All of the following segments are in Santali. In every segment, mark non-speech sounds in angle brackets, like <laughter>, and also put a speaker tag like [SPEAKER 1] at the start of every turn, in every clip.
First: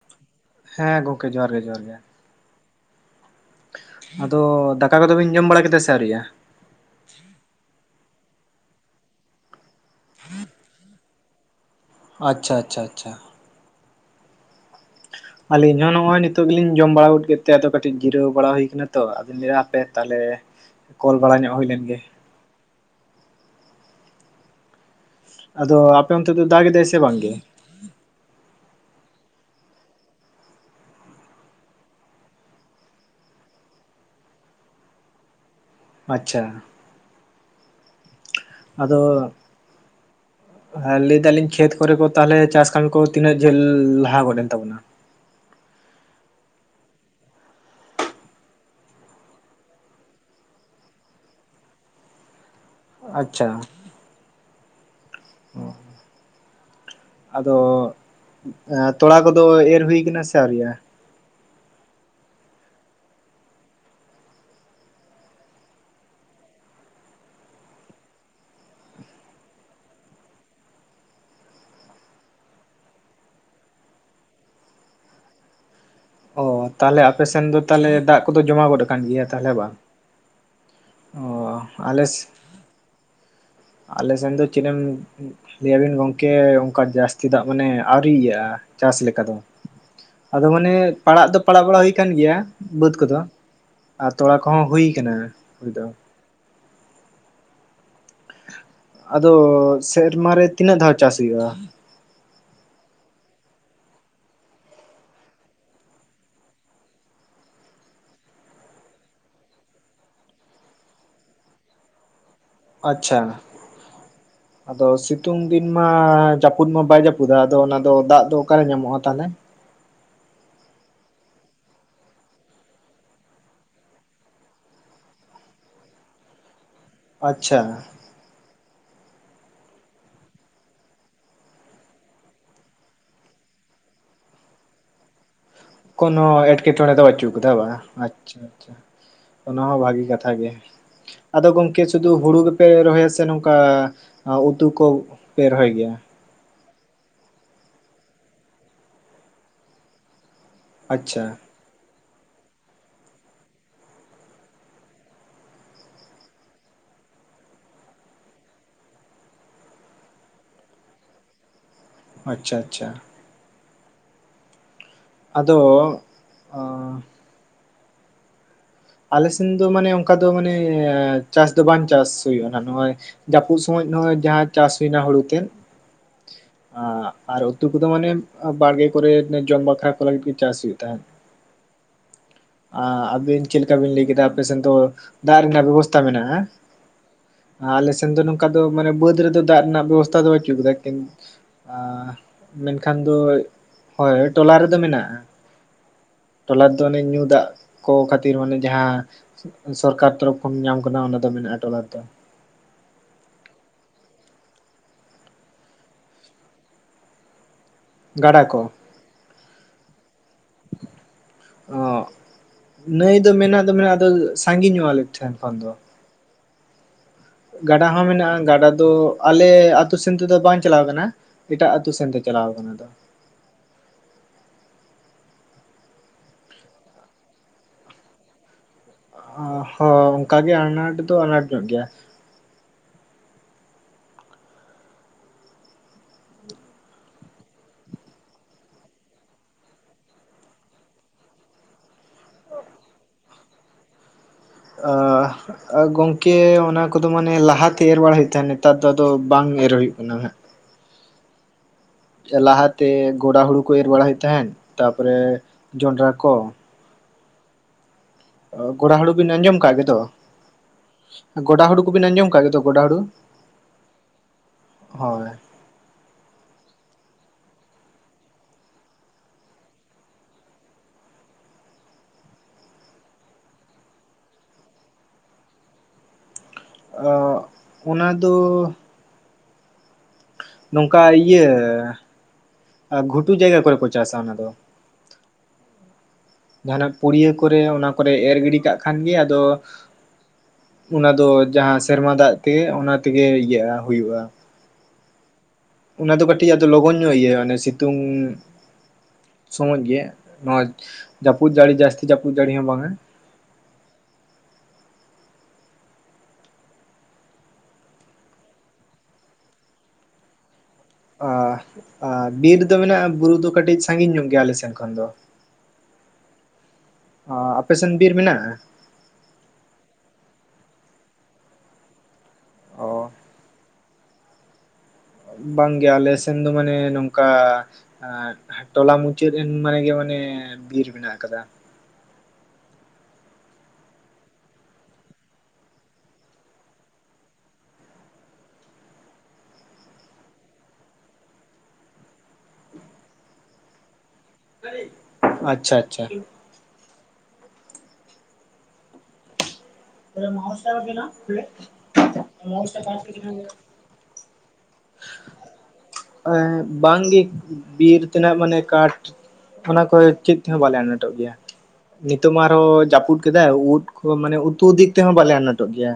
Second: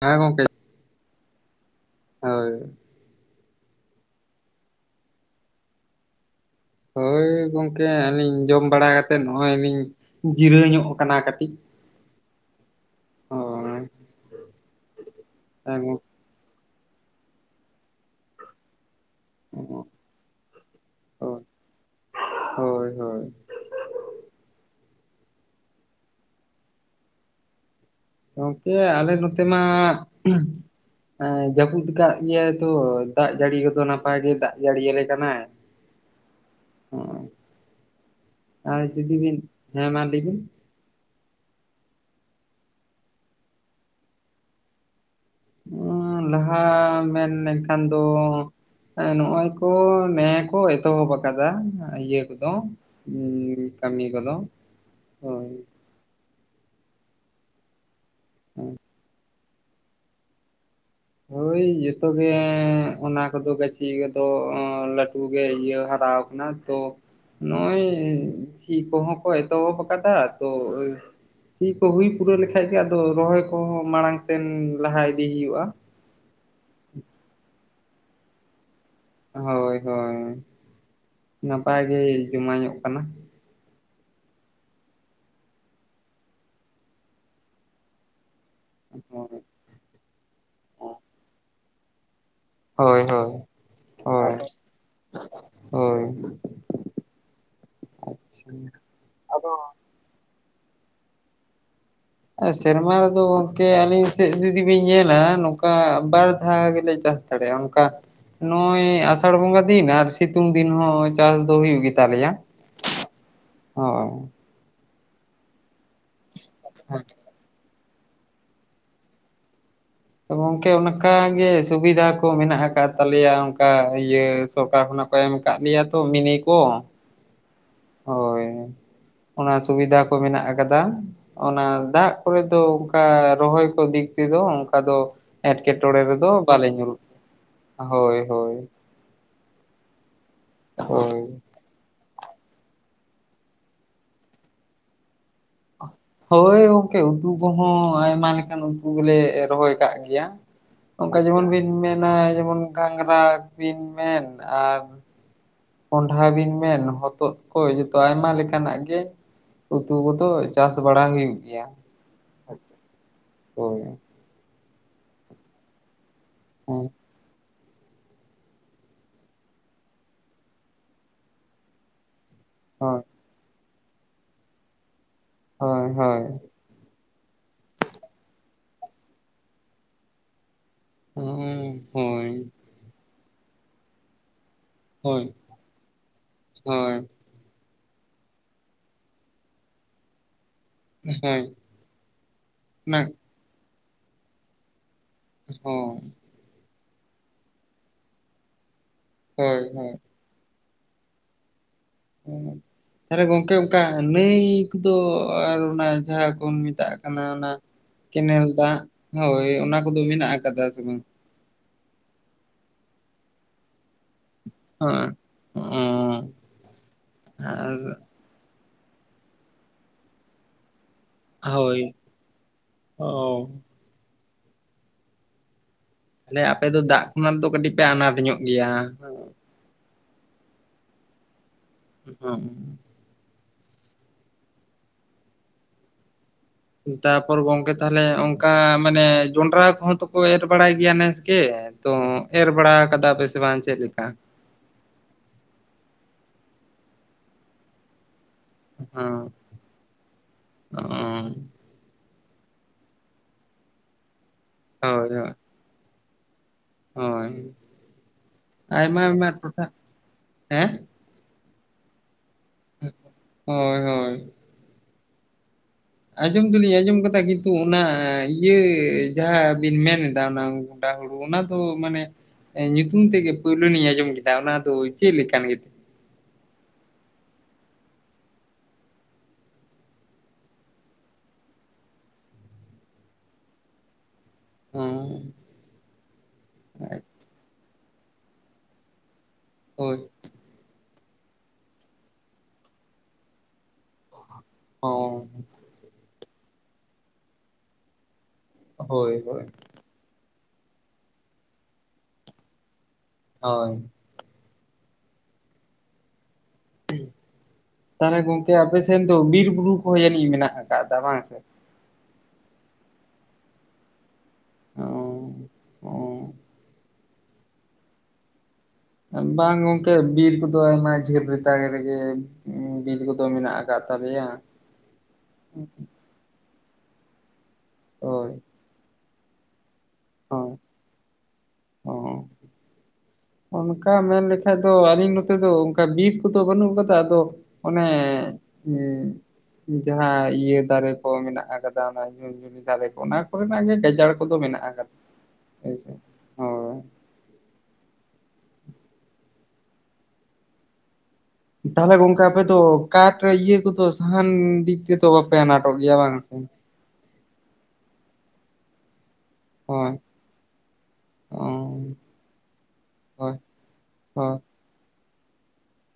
[SPEAKER 1] ᱦᱮᱸ ᱜᱚᱝᱠᱮ
[SPEAKER 2] ᱦᱮᱸ ᱜᱚᱝᱠᱮ ᱡᱚᱦᱟᱨ ᱜᱮ ᱡᱚᱦᱟᱨ ᱜᱮ!
[SPEAKER 1] ᱦᱳᱭ᱾
[SPEAKER 2] ᱟᱫᱚ ᱫᱟᱠᱟ ᱠᱚᱫᱚ ᱵᱤᱱ ᱡᱚᱢ ᱵᱟᱲᱟ ᱠᱮᱫᱟ ᱥᱮ ᱟᱹᱣᱨᱤᱭᱟᱜᱼᱟ?
[SPEAKER 1] ᱦᱳᱭ ᱜᱚᱝᱠᱮ ᱟᱹᱞᱤᱧ ᱡᱚᱢ ᱵᱟᱲᱟ ᱠᱟᱛᱮᱫ ᱱᱚᱜᱼᱚᱭ ᱞᱤᱧ ᱡᱤᱨᱟᱹᱣ ᱧᱚᱜ ᱠᱟᱱᱟ ᱠᱟᱹᱴᱤᱡ᱾
[SPEAKER 2] ᱟᱪᱪᱷᱟ ᱟᱪᱷᱟ ᱟᱪᱷᱟ᱾
[SPEAKER 1] ᱦᱚᱭ᱾
[SPEAKER 2] ᱟᱞᱤᱧ ᱦᱚᱸ ᱱᱚᱜᱼᱚᱭ ᱱᱤᱛᱚᱜ ᱜᱮᱞᱤᱧ ᱡᱚᱢ ᱵᱟᱲᱟ ᱜᱚᱫ ᱠᱮᱫ ᱛᱮ ᱟᱫᱚ ᱠᱟᱹᱴᱤᱡ ᱡᱤᱨᱟᱹᱣ ᱵᱟᱲᱟ ᱦᱩᱭ ᱠᱟᱱᱟ ᱛᱚ᱾ <inaudible> ᱦᱟᱯᱮ ᱛᱟᱦᱚᱞᱮ ᱠᱚᱞ ᱵᱟᱲᱟ ᱧᱚᱜ ᱦᱩᱭᱞᱮᱱ ᱜᱮ᱾
[SPEAKER 1] ᱦᱳᱭ ᱦᱳᱭ᱾
[SPEAKER 2] ᱟᱫᱚ ᱟᱯᱮ ᱚᱱᱮᱛ ᱫᱚ ᱫᱟᱜᱽ ᱮᱫᱟᱭ ᱥᱮ ᱵᱟᱝ ᱜᱮ?
[SPEAKER 1] ᱜᱚᱝᱠᱮ ᱟᱞᱮ ᱱᱚᱛᱮ ᱢᱟ <inaudible> ᱮ ᱡᱟᱹᱯᱩᱫ ᱟᱠᱟᱫ ᱜᱮᱭᱟᱭ ᱛᱚ ᱫᱟᱜ ᱡᱟᱹᱲᱤ ᱠᱚᱫᱚ ᱱᱟᱯᱟᱭ ᱜᱮ ᱫᱟᱜ ᱡᱟᱹᱲᱤᱭᱟᱞᱮ ᱠᱟᱱᱟ᱾
[SPEAKER 2] ᱟᱪᱪᱷᱟ,
[SPEAKER 1] <inaudible> ᱟᱨ ᱡᱩᱫᱤ ᱵᱤᱱ, ᱦᱮᱸ ᱢᱟ ᱞᱟᱹᱭ ᱵᱤᱱ᱾
[SPEAKER 2] ᱦᱮᱸ ᱞᱟᱹᱭ ᱫᱟᱞᱤᱧ ᱠᱷᱮᱛ ᱠᱚᱨᱮ ᱠᱚ ᱛᱟᱦᱚᱞᱮ ᱪᱟᱥ ᱠᱟᱢᱤ ᱠᱚ ᱛᱤᱱᱟᱹᱜ ᱡᱷᱟᱹᱞ ᱞᱟᱦᱟ ᱜᱚᱫ ᱮᱱ ᱛᱟᱵᱚᱱᱟ?
[SPEAKER 1] ᱚᱸ ᱞᱟᱦᱟ ᱢᱮᱱ ᱮᱱᱠᱷᱟᱱ ᱫᱚ᱾ ᱱᱚᱜ-ᱚᱭ ᱠᱚ ᱱᱮ ᱠᱚ ᱮᱛᱚᱦᱚᱵ ᱟᱠᱟᱫᱟ ᱤᱭᱟᱹ ᱠᱚᱫᱚ᱾
[SPEAKER 2] ᱟᱪᱪᱷᱟ
[SPEAKER 1] <unintelligible> ᱠᱟᱹᱢᱤ ᱠᱚᱫᱚ᱾ ᱦᱳᱭ
[SPEAKER 2] ᱚ, ᱟᱫᱚ ᱮᱸ ᱛᱚᱲᱟ ᱠᱚᱫᱚ ᱮᱨ ᱦᱩᱭ ᱠᱟᱱᱟ ᱥᱮ ᱟᱹᱣᱨᱤᱭᱟᱜᱼᱟ?
[SPEAKER 1] ᱦᱳᱭ ᱡᱚᱛᱚ ᱜᱮᱸᱻ ᱚᱱᱟ ᱠᱚᱫᱚ ᱜᱟᱹᱪᱷᱤ ᱠᱚᱫᱚ ᱞᱟᱹᱴᱩ ᱜᱮ ᱤᱭᱟᱹ ᱦᱟᱨᱟᱣ ᱟᱠᱟᱱᱟ᱾
[SPEAKER 2] ‍ <inaudible>
[SPEAKER 1] ᱱᱚᱸᱜᱼᱚᱭ ᱥᱤ ᱠᱚᱦᱚᱸ ᱠᱚ ᱮᱛᱚᱦᱚᱵ ᱟᱠᱟᱫᱟ ᱛᱚ ᱥᱤ ᱠᱚ ᱦᱩᱭ ᱯᱩᱨᱟᱹᱣ ᱞᱮᱠᱷᱟᱡ ᱜᱮ ᱟᱫᱚ ᱨᱚᱦᱚᱭ ᱠᱚᱦᱚᱸ ᱢᱟᱬᱟᱝ ᱥᱮᱱ ᱞᱟᱦᱟ ᱤᱫᱤᱭ ᱦᱩᱭᱩᱜᱼᱟ ᱾
[SPEAKER 2] ᱚ ᱛᱟᱦᱚᱞᱮ ᱟᱯᱮ ᱥᱮᱱ ᱫᱚ ᱛᱟᱦᱚᱞᱮ ᱫᱟᱜ ᱠᱚᱫᱚ ᱡᱚᱢᱟ ᱜᱚᱫ ᱟᱠᱟᱱ ᱜᱮᱭᱟ ᱛᱟᱦᱚᱞᱮ ᱵᱟᱝ?
[SPEAKER 1] ᱦᱳᱭ ᱦᱳᱭ,
[SPEAKER 2] ᱚ
[SPEAKER 1] ᱱᱟᱯᱟᱭ ᱜᱮ
[SPEAKER 2] ᱟᱞᱮ
[SPEAKER 1] ᱡᱚᱢᱟ ᱧᱚᱜ ᱠᱟᱱᱟ ᱾
[SPEAKER 2] ᱟᱞᱮ ᱥᱮᱱ ᱫᱚ ᱪᱮᱱᱮᱢ ᱞᱟᱹᱭᱟᱵᱤᱱ ᱜᱚᱝᱠᱮ, ᱚᱱᱠᱟ ᱡᱟᱹᱥᱛᱤ ᱫᱟᱜ ᱢᱟᱱᱮ ᱟᱹᱣᱨᱤᱭᱟᱜᱼᱟ᱾ ᱪᱟᱥ ᱞᱮᱠᱟ
[SPEAKER 1] ᱦᱳᱭ
[SPEAKER 2] ᱫᱚ, ᱟᱫᱚ ᱢᱟᱱᱮ ᱯᱟᱲᱟᱜ ᱫᱚ ᱯᱟᱲᱟᱜ ᱵᱟᱲᱟ ᱦᱩᱭ ᱟᱠᱟᱱ ᱜᱮᱭᱟ᱾ ᱵᱟᱹᱫᱽ
[SPEAKER 1] ᱦᱳᱭ
[SPEAKER 2] ᱠᱚᱫᱚ
[SPEAKER 1] ᱦᱳᱭ
[SPEAKER 2] ᱟᱨ
[SPEAKER 1] ᱦᱳᱭ
[SPEAKER 2] ᱛᱚᱲᱟ ᱠᱚᱦᱚᱸ ᱦᱩᱭ ᱠᱟᱱᱟ ᱦᱩᱭ ᱫᱚ᱾
[SPEAKER 1] <inaudible> ᱟᱪᱪᱷᱟ ᱾
[SPEAKER 2] ᱟᱫᱚ ᱥᱮᱨᱢᱟ ᱨᱮ ᱛᱤᱱᱟᱹᱜ ᱫᱷᱟᱣ ᱪᱟᱥ ᱦᱩᱭᱩᱜᱼᱟ?
[SPEAKER 1] ᱥᱮᱨᱢᱟ ᱨᱮᱫᱚ ᱜᱚᱝᱠᱮ ᱟᱹᱞᱤᱧ ᱥᱮᱫ ᱡᱩᱫᱤ ᱵᱤᱱ ᱧᱮᱞᱟ ᱱᱚᱝᱠᱟ ᱵᱟᱨ ᱫᱷᱟᱣ ᱜᱮᱞᱮ ᱪᱟᱥ <unintelligible> ᱚᱱᱠᱟ᱾ ᱱᱚᱸᱜᱼᱚᱭ ᱟᱥᱟᱲ ᱵᱚᱸᱜᱟ ᱫᱤᱱ ᱟᱨ ᱥᱤᱛᱩᱝ ᱫᱤᱱ ᱦᱚᱸ ᱪᱟᱥ ᱫᱚ ᱦᱩᱭᱩᱜ ᱜᱮ ᱛᱟᱞᱮᱭᱟ᱾
[SPEAKER 2] ᱟᱪᱪᱷᱟ ᱟᱫᱚ ᱥᱤ ᱛᱩᱝ ᱫᱤᱱ ᱢᱟ ᱡᱟᱹᱯᱩᱫ ᱢᱟ ᱵᱟᱭ ᱡᱟᱹᱯᱩᱫᱟ, ᱟᱫᱚ ᱚᱱᱟ ᱫᱚ ᱫᱟᱜ ᱫᱚ ᱚᱠᱟᱨᱮ ᱧᱟᱢᱚᱜᱼᱟ ᱛᱟᱦᱚᱞᱮ?
[SPEAKER 1] ᱜᱚᱝᱠᱮ ᱚᱱᱠᱟ ᱜᱮ ᱥᱩᱵᱤᱫᱟ ᱠᱚ ᱢᱮᱱᱟᱜ ᱠᱟᱜ ᱛᱟᱞᱮᱭᱟ ᱚᱱᱠᱟ ᱤᱭᱟᱹ ᱥᱚᱨᱠᱟᱨ ᱠᱷᱚᱱᱟᱜ ᱠᱚ ᱮᱢ ᱠᱟᱫ ᱞᱮᱭᱟ ᱛᱚ ᱢᱤᱱᱤ ᱠᱚ ᱾
[SPEAKER 2] ᱟᱪᱪᱷᱟ᱾
[SPEAKER 1] ᱦᱳᱭ ᱚᱱᱟ ᱥᱩᱵᱤᱫᱷᱟ ᱠᱚ ᱢᱮᱱᱟᱜ ᱟᱠᱟᱫᱟ᱾ ᱚᱱᱟ ᱫᱟᱜ ᱠᱚᱨᱮ ᱫᱚ ᱚᱱᱠᱟ ᱨᱚᱦᱚᱭ ᱠᱚ ᱫᱤᱠ ᱛᱮ ᱫᱚ ᱚᱱᱠᱟ ᱫᱚ ᱮᱴᱠᱮᱴᱚ
[SPEAKER 2] ᱠᱳᱱᱚ ᱮᱴᱠᱮᱴᱚᱬᱮ ᱫᱚ ᱵᱟᱹᱪᱩᱜ ᱠᱟᱫᱟ ᱵᱟ,
[SPEAKER 1] ᱦᱳᱭ
[SPEAKER 2] ᱟᱪᱪᱷᱟ
[SPEAKER 1] ᱦᱳᱭ
[SPEAKER 2] ᱟᱪᱪᱷᱟ᱾ ᱚᱱᱟ ᱦᱚᱸ ᱵᱷᱟᱜᱤ ᱠᱟᱛᱷᱟ ᱜᱮ,
[SPEAKER 1] ᱦᱳᱭ
[SPEAKER 2] ᱟᱫᱚ ᱜᱚᱝ ᱠᱮ ᱥᱩᱫᱷᱩ ᱦᱩᱲᱩ ᱜᱮᱯᱮ ᱨᱚᱦᱚᱭᱟ ᱥᱮ ᱱᱚᱝᱠᱟ ᱩᱛᱩ ᱠᱚ ᱯᱮ ᱨᱚᱦᱚᱭ ᱜᱮᱭᱟ?
[SPEAKER 1] ᱦᱳᱭ ᱜᱚᱝᱠᱮ ᱩᱛᱩ ᱠᱚᱦᱚᱸ ᱟᱭᱢᱟ ᱞᱮᱠᱟᱱ ᱩᱛᱩ ᱜᱮᱞᱮ ᱨᱚᱦᱚᱭ ᱠᱟᱜ ᱜᱮᱭᱟ᱾ ᱚᱱᱠᱟ
[SPEAKER 2] ᱟᱪᱪᱷᱟ
[SPEAKER 1] ᱡᱮᱢᱚᱱ ᱵᱤᱱ ᱢᱮᱱᱟ ᱡᱮᱢᱚᱱ ᱜᱷᱟᱝᱜᱽᱨᱟ ᱵᱤᱱ ᱢᱮᱱ ᱟᱨ ᱠᱚᱸᱰᱷᱟ ᱵᱤᱱ ᱢᱮᱱ ᱦᱚᱛᱚᱫ ᱠᱚ ᱡᱚᱛᱚ ᱟᱭᱢᱟ ᱞᱮᱠᱟᱱᱟᱜ ᱜᱮ ᱩᱛᱩ ᱠᱚᱫᱚ ᱪᱟᱥ ᱵᱟᱲᱟ ᱦᱩᱭᱩᱜ ᱜᱮᱭᱟ᱾
[SPEAKER 2] ᱟᱪᱪᱷᱟ ᱟᱪᱪᱷᱟ᱾
[SPEAKER 1] ᱦᱳᱭ᱾
[SPEAKER 2] ᱟᱫᱚ
[SPEAKER 1] ᱦᱮᱸ
[SPEAKER 2] ᱟᱞᱮ ᱥᱮᱱ ᱫᱚ ᱢᱟᱱᱮ ᱚᱱᱠᱟ ᱫᱚ ᱢᱟᱱᱮ ᱪᱟᱥ ᱫᱚ ᱵᱟᱝ ᱪᱟᱥ ᱦᱩᱭᱩᱜᱼᱟ ᱱᱟᱦᱟᱜ ᱱᱚᱜᱼᱚᱭ
[SPEAKER 1] ᱦᱳᱭ
[SPEAKER 2] ᱡᱟᱹᱯᱩᱫ ᱥᱚᱢᱚᱭ ᱱᱚᱸᱜ-ᱚᱭ ᱡᱟᱦᱟᱸ ᱪᱟᱥ ᱦᱩᱭᱱᱟ ᱦᱩᱲᱩ ᱛᱮᱫ
[SPEAKER 1] ᱦᱳᱭ ᱦᱳᱭ᱾
[SPEAKER 2] ᱟᱨ ᱩᱛᱩ ᱠᱚᱫᱚ ᱢᱟᱱᱮ ᱵᱟᱲᱜᱮ ᱠᱚᱨᱮ ᱡᱚᱢ ᱵᱟᱠᱷᱨᱟ ᱠᱚ ᱞᱟᱹᱜᱤᱫ ᱜᱮ ᱪᱟᱥ ᱦᱩᱭᱩᱜ ᱛᱟᱦᱮᱸᱫ ᱾
[SPEAKER 1] ᱦᱩᱸᱻ ᱦᱩ᱾
[SPEAKER 2] ᱟ ᱟᱹᱵᱤᱱ ᱪᱮᱫ ᱞᱮᱠᱟ ᱵᱤᱱ ᱞᱟᱹᱭ ᱠᱮᱫᱟ ᱟᱯᱮ ᱥᱮᱱ ᱫᱚ?
[SPEAKER 1] ᱦᱳᱭ
[SPEAKER 2] ᱫᱟᱜ ᱨᱮᱱᱟᱜ ᱵᱮᱵᱚᱥᱛᱟ ᱢᱮᱱᱟᱜᱼᱟ᱾
[SPEAKER 1] ᱦᱳᱭ
[SPEAKER 2] ᱟᱞᱮ ᱥᱮᱱ ᱫᱚ ᱱᱚᱝᱠᱟ ᱫᱚ ᱢᱟᱱᱮ ᱵᱟᱹᱫᱽ ᱨᱮᱫᱚ ᱫᱟᱜ ᱨᱮᱱᱟᱜ ᱵᱮᱵᱚᱥᱛᱟ ᱫᱚ ᱵᱟᱹᱪᱩᱜ ᱠᱟᱫᱟ᱾
[SPEAKER 1] ᱦᱳᱭ
[SPEAKER 2] ᱟᱻ ᱢᱮᱱᱠᱷᱟᱱ
[SPEAKER 1] ᱱᱟᱜ
[SPEAKER 2] ᱫᱚ ᱦᱳᱭ ᱴᱚᱞᱟ ᱨᱮᱫᱚ ᱢᱮᱱᱟᱜᱼᱟ᱾
[SPEAKER 1] ᱦᱚᱸ᱾
[SPEAKER 2] ᱴᱚᱞᱟ ᱨᱮᱫᱚ ᱚᱱᱮ ᱧᱩ ᱫᱟᱜ ᱠᱚ ᱠᱷᱟᱹᱛᱤᱨ ᱚᱱᱮ ᱡᱟᱦᱟᱸ
[SPEAKER 1] ᱦᱳᱭ ᱦᱳᱭ
[SPEAKER 2] ᱥᱚᱨᱠᱟᱨ ᱛᱚᱨᱚᱯᱷ ᱠᱷᱚᱱ ᱧᱟᱢ ᱠᱟᱱᱟ ᱚᱱᱟ ᱫᱚ ᱢᱮᱱᱟᱜᱼᱟ ᱴᱚᱞᱟ ᱨᱮᱫᱚ᱾
[SPEAKER 1] <inaudible> <unintelligible> ᱜᱚᱝᱠᱮ ᱚᱝᱠᱟ ᱱᱟᱹᱭ ᱠᱚᱫᱚ ᱟᱨ ᱚᱱᱟ ᱡᱟᱦᱟᱸ ᱠᱚ ᱵᱚᱱ ᱢᱮᱛᱟᱜ ᱠᱟᱱᱟ ᱚᱱᱟ ᱠᱮᱱᱮᱞ
[SPEAKER 2] ᱜᱟᱰᱟ ᱠᱚ
[SPEAKER 1] ᱫᱟᱜ ᱦᱳᱭ, ᱚᱱᱟ ᱠᱚᱫᱚ ᱢᱮᱱᱟᱜ ᱟᱠᱟᱫᱟ ᱥᱮ ᱵᱟᱝ?
[SPEAKER 2] ᱚ, ᱱᱟᱹᱭ ᱫᱚ ᱢᱮᱱᱟᱜ ᱫᱚ ᱢᱮᱱᱟᱜ ᱟᱫᱚ ᱥᱟᱺᱜᱤᱧ ᱧᱚᱜ ᱟᱞᱮ ᱴᱷᱮᱱ ᱠᱷᱚᱱ ᱫᱚ᱾
[SPEAKER 1] ᱦᱮᱸ ᱟᱨ
[SPEAKER 2] ᱜᱟᱰᱟ ᱦᱚᱸ ᱢᱮᱱᱟᱜᱼᱟ ᱜᱟᱰᱟ ᱫᱚ ᱟᱞᱮ ᱟᱛᱩ‌ ᱥᱮᱱ ᱛᱮᱫᱚ ᱵᱟᱝ ᱪᱟᱞᱟᱣ ᱠᱟᱱᱟ, ᱮᱴᱟᱜ
[SPEAKER 1] ᱦᱳᱭ
[SPEAKER 2] ᱟᱛᱩ ᱥᱮᱱ ᱛᱮ ᱪᱟᱞᱟᱣ ᱟᱠᱟᱱᱟ ᱚᱱᱟ ᱫᱚ᱾
[SPEAKER 1] ᱚ ᱛᱟᱦᱟᱞᱮ ᱟᱯᱮ ᱫᱚ ᱫᱟᱜ ᱠᱷᱚᱱᱟᱜ ᱫᱚ ᱠᱟᱹᱴᱤᱡ ᱯᱮ ᱟᱱᱟᱴ ᱧᱚᱜ ᱜᱮᱭᱟ? <inaudible>
[SPEAKER 2] ᱚ ᱦᱚᱸ ᱚᱝᱠᱟ ᱜᱮ ᱟᱱᱟᱴ ᱫᱚ ᱟᱱᱟᱴ ᱧᱚᱜ ᱜᱮᱭᱟ᱾
[SPEAKER 1] <inaudible> ᱛᱟᱯᱚᱨ ᱜᱚᱝᱠᱮ ᱛᱟᱦᱚᱞᱮ ᱚᱝᱠᱟ ᱢᱟᱱᱮ ᱡᱚᱱᱰᱨᱟ ᱠᱚᱦᱚᱸ ᱛᱚᱯᱮ ᱮᱨ ᱵᱟᱲᱟᱭ ᱜᱮᱭᱟ ᱱᱮᱥ ᱜᱮ, ᱛᱚ ᱮᱨ ᱵᱟᱲᱟ ᱠᱟᱫᱟ ᱯᱮ ᱥᱮ ᱵᱟᱝ ᱪᱮᱫ ᱞᱮᱠᱟ?
[SPEAKER 2] ᱟᱦ, ᱟᱹ ᱜᱚᱝᱠᱮ ᱚᱱᱟ ᱠᱚᱫᱚ ᱢᱟᱱᱮ ᱞᱟᱦᱟᱛᱮ ᱮᱨ ᱵᱟᱲᱟ ᱦᱩᱭᱩᱜ ᱛᱟᱦᱮᱸᱫ ᱱᱮᱛᱟᱨ ᱫᱚ ᱟᱫᱚ ᱵᱟᱝ ᱮᱨ ᱦᱩᱭᱩᱜ ᱠᱟᱱᱟ ᱦᱟᱸᱜ᱾‌
[SPEAKER 1] ᱚᱸᱻ᱾
[SPEAKER 2] ᱞᱟᱦᱟᱛᱮ ᱜᱚᱰᱟ ᱦᱩᱲᱩ ᱠᱚ ᱮᱨ ᱵᱟᱲᱟ ᱦᱩᱭᱩᱜ ᱛᱟᱦᱮᱸᱱ, ᱛᱟᱯᱚᱨᱮ ᱡᱚᱸᱰᱨᱟ ᱠᱚ᱾
[SPEAKER 1] ᱦᱚᱭ᱾
[SPEAKER 2] ᱜᱚᱲᱟ ᱦᱩᱲᱩ ᱵᱤᱱ ᱟᱸᱡᱚᱢ ᱠᱟᱜ ᱜᱮ ᱛᱚ?
[SPEAKER 1] ᱦᱮᱸ
[SPEAKER 2] ᱜᱚᱰᱟ ᱦᱩᱲᱩ ᱠᱚᱵᱤᱱ ᱟᱸᱡᱚᱢ ᱠᱟᱜ ᱜᱮᱛᱚ ᱜᱚᱰᱟ ᱦᱩᱲᱩ?
[SPEAKER 1] ᱦᱳᱭ ᱦᱳᱭ
[SPEAKER 2] ᱦᱳᱭ᱾
[SPEAKER 1] ᱟᱸᱡᱚᱢ ᱫᱚᱞᱤᱧ ᱟᱸᱡᱚᱢ ᱠᱟᱫᱟ ᱠᱤᱱᱛᱩ ᱚᱱᱟ ᱤᱭᱟᱹ ᱡᱟᱦᱟᱸ ᱵᱤᱱ ᱢᱮᱱ ᱮᱫᱟ ᱚᱱᱟ ᱰᱟ ᱦᱩᱲᱩ ᱚᱱᱟ ᱫᱚ ᱢᱟᱱᱮ, ᱮᱸ ᱧᱩᱛᱩᱢ ᱛᱮᱜ ᱜᱮ ᱯᱳᱭᱞᱳ ᱞᱤᱧ ᱟᱸᱡᱚᱢ ᱠᱮᱫᱟ ᱚᱱᱟ ᱫᱚ ᱪᱮᱫ ᱞᱮᱠᱟᱱ ᱜᱮᱛᱮ?
[SPEAKER 2] ᱟᱸᱜ ᱚᱱᱟ ᱫᱚ ᱱᱚᱝᱠᱟ ᱤᱭᱟᱹ, ᱟᱹ ᱜᱷᱩᱴᱩ ᱡᱟᱭᱜᱟ ᱠᱚᱨᱮ ᱠᱚ ᱪᱟᱥᱟ ᱚᱱᱟ ᱫᱚ᱾ ᱡᱟᱦᱟᱸᱱᱟᱜ ᱯᱩᱲᱤᱭᱟᱹ ᱠᱚᱨᱮ ᱚᱱᱟ ᱠᱚᱨᱮ ᱮᱨ ᱜᱤᱰᱤ ᱠᱟᱜ ᱠᱷᱟᱱ ᱜᱮ ᱟᱫᱚ
[SPEAKER 1] ᱦᱳᱭ᱾
[SPEAKER 2] ᱚᱱᱟ ᱫᱚ ᱡᱟᱦᱟᱸ ᱥᱮᱨᱢᱟ ᱫᱟᱜ ᱛᱮᱜᱮ ᱚᱱᱟ ᱛᱮᱜᱮ ᱤᱭᱟᱹᱜ-ᱟ ᱦᱩᱭᱩᱜᱼᱟ᱾
[SPEAKER 1] ᱚᱻ᱾
[SPEAKER 2] ᱚᱱᱟ ᱫᱚ ᱠᱟᱹᱴᱤᱡ ᱟᱫᱚ ᱞᱚᱜᱚᱱ ᱧᱚᱜ ᱤᱭᱟᱹᱜᱼᱟ ᱢᱚᱱᱮ ᱥᱤᱛᱩᱝ
[SPEAKER 1] ᱦᱳᱭ ᱦᱳᱭ᱾
[SPEAKER 2] ᱥᱚᱢᱚᱡᱽ ᱜᱮᱭᱟ, ᱱᱚᱣᱟ ᱡᱟᱹᱯᱩᱫ ᱡᱟᱹᱲᱤ ᱡᱟᱹᱥᱛᱤ ᱡᱟᱹᱯᱩᱫ ᱡᱟᱹᱲᱤ ᱦᱚᱸ ᱵᱟᱝᱟ,
[SPEAKER 1] ᱦᱳᱭ᱾ ᱛᱟᱦᱚᱞᱮ ᱜᱚᱝᱠᱮ ᱟᱯᱮ ᱥᱮᱱ ᱫᱚ ᱵᱤᱨ ᱵᱩᱨᱩ ᱠᱚ ᱡᱟᱹᱱᱤᱡ ᱢᱮᱱᱟᱜ-ᱟ᱾
[SPEAKER 2] ᱟᱦ, ᱟᱸ ᱵᱤᱨ ᱫᱚ ᱢᱮᱱᱟᱜᱼᱟ ᱵᱩᱨᱩ ᱫᱚ ᱠᱟᱹᱴᱤᱡ ᱥᱟᱺᱜᱤᱧ ᱧᱚᱜ ᱜᱮᱭᱟ ᱟᱞᱮ ᱥᱮᱱ ᱠᱷᱚᱱ ᱫᱚ᱾
[SPEAKER 1] ᱚᱻ᱾
[SPEAKER 2] ᱚ ᱟᱯᱮ ᱥᱮᱱ ᱵᱤᱨ ᱢᱮᱱᱟᱜᱼᱟ?
[SPEAKER 1] ᱵᱟᱝ ᱜᱚᱝᱠᱮ ᱵᱤᱨ ᱠᱚᱫᱚ ᱟᱭᱢᱟ ᱡᱷᱟᱹᱞ ᱨᱮ <inaudible> ᱨᱮᱜᱮ ᱩᱸᱻ
[SPEAKER 2] ᱚ
[SPEAKER 1] ᱵᱤᱨ ᱠᱚᱫᱚ ᱢᱮᱱᱟᱜ ᱟᱠᱟᱫ ᱛᱟᱞᱮᱭᱟ᱾
[SPEAKER 2] ᱵᱟᱝ ᱜᱮ ᱟᱞᱮ ᱥᱮᱱ ᱫᱚ ᱢᱟᱱᱮ ᱱᱚᱝᱠᱟ,
[SPEAKER 1] ᱦᱳᱭ
[SPEAKER 2] ᱟᱸ ᱴᱚᱞᱟ ᱢᱩᱪᱟᱹᱫ ᱮᱱ ᱢᱟᱱᱮ ᱜᱮ ᱢᱟ ᱱᱮᱻ
[SPEAKER 1] ᱦᱳᱭ
[SPEAKER 2] ᱵᱤᱨ ᱢᱮᱱᱟᱜ ᱟᱠᱟᱫᱟ᱾
[SPEAKER 1] ᱚ᱾ ᱚᱱᱠᱟ ᱢᱮᱱ ᱞᱮᱠᱷᱟᱡ ᱫᱚ ᱟᱹᱞᱤᱧ ᱱᱚᱛᱮ ᱫᱚ ᱚᱝᱠᱟ ᱵᱤᱨ ᱠᱚᱫᱚ ᱵᱟᱹᱱᱩᱜ ᱠᱟᱫᱟ ᱟᱫᱚ ᱚᱱᱮ, ᱡᱟᱦᱟᱸ ᱤᱭᱟᱹ ᱫᱟᱨᱮ ᱠᱚ ᱢᱮᱱᱟᱜ ᱟᱠᱟᱫᱟ ᱚᱱᱟ <inaudible> ᱫᱷᱤᱨᱤ ᱫᱟᱨᱮ ᱠᱚ ᱚᱱᱟ ᱠᱚᱨᱮᱱᱟᱜ ᱜᱮ ᱜᱟᱡᱟᱲ ᱠᱚᱫᱚ ᱢᱮᱱᱟᱜ ᱟᱠᱟᱫᱟ
[SPEAKER 2] ᱟᱪᱪᱷᱟ
[SPEAKER 1] ᱦᱮᱸᱥᱮ᱾
[SPEAKER 2] ᱟᱪᱪᱷᱟ
[SPEAKER 1] ᱦᱳᱭ
[SPEAKER 2] <unintelligible>
[SPEAKER 1] ᱛᱟᱦᱚᱞᱮ ᱜᱚᱝᱠᱮ ᱟᱯᱮ ᱫᱚ ᱠᱟᱴ ᱤᱭᱟᱹ ᱠᱚᱫᱚ ᱥᱟᱦᱟᱱ ᱫᱤᱠ ᱛᱮᱫᱚ ᱵᱟᱯᱮ ᱟᱱᱟᱴᱚᱜ ᱜᱮᱭᱟ ᱵᱟᱝ ᱥᱮ᱾
[SPEAKER 2] ᱵᱟᱝᱜᱮ ᱵᱤᱨ ᱛᱮᱱᱟᱜ ᱢᱟᱱᱮ ᱠᱟᱴ ᱚᱱᱟ
[SPEAKER 1] ᱦᱳᱭ
[SPEAKER 2] ᱠᱚ ᱪᱮᱫ ᱛᱮᱦᱚᱸ ᱵᱟᱞᱮ ᱟᱱᱟᱴᱚᱜ ᱜᱮᱭᱟ᱾ ᱱᱤᱛᱚᱜ ᱢᱟ ᱟᱨᱦᱚᱸ ᱡᱟᱹᱯᱩᱫ
[SPEAKER 1] ᱦᱳᱭ
[SPEAKER 2] ᱠᱮᱫᱟᱭ ᱩᱫ ᱢᱟᱱᱮ
[SPEAKER 1] ᱦᱳᱭ
[SPEAKER 2] ᱩᱫ᱾ ᱛᱩᱫᱤᱠ ᱛᱮᱦᱚᱸ ᱵᱟᱞᱮ ᱟᱱᱟᱴᱚᱜ ᱜᱮᱭᱟ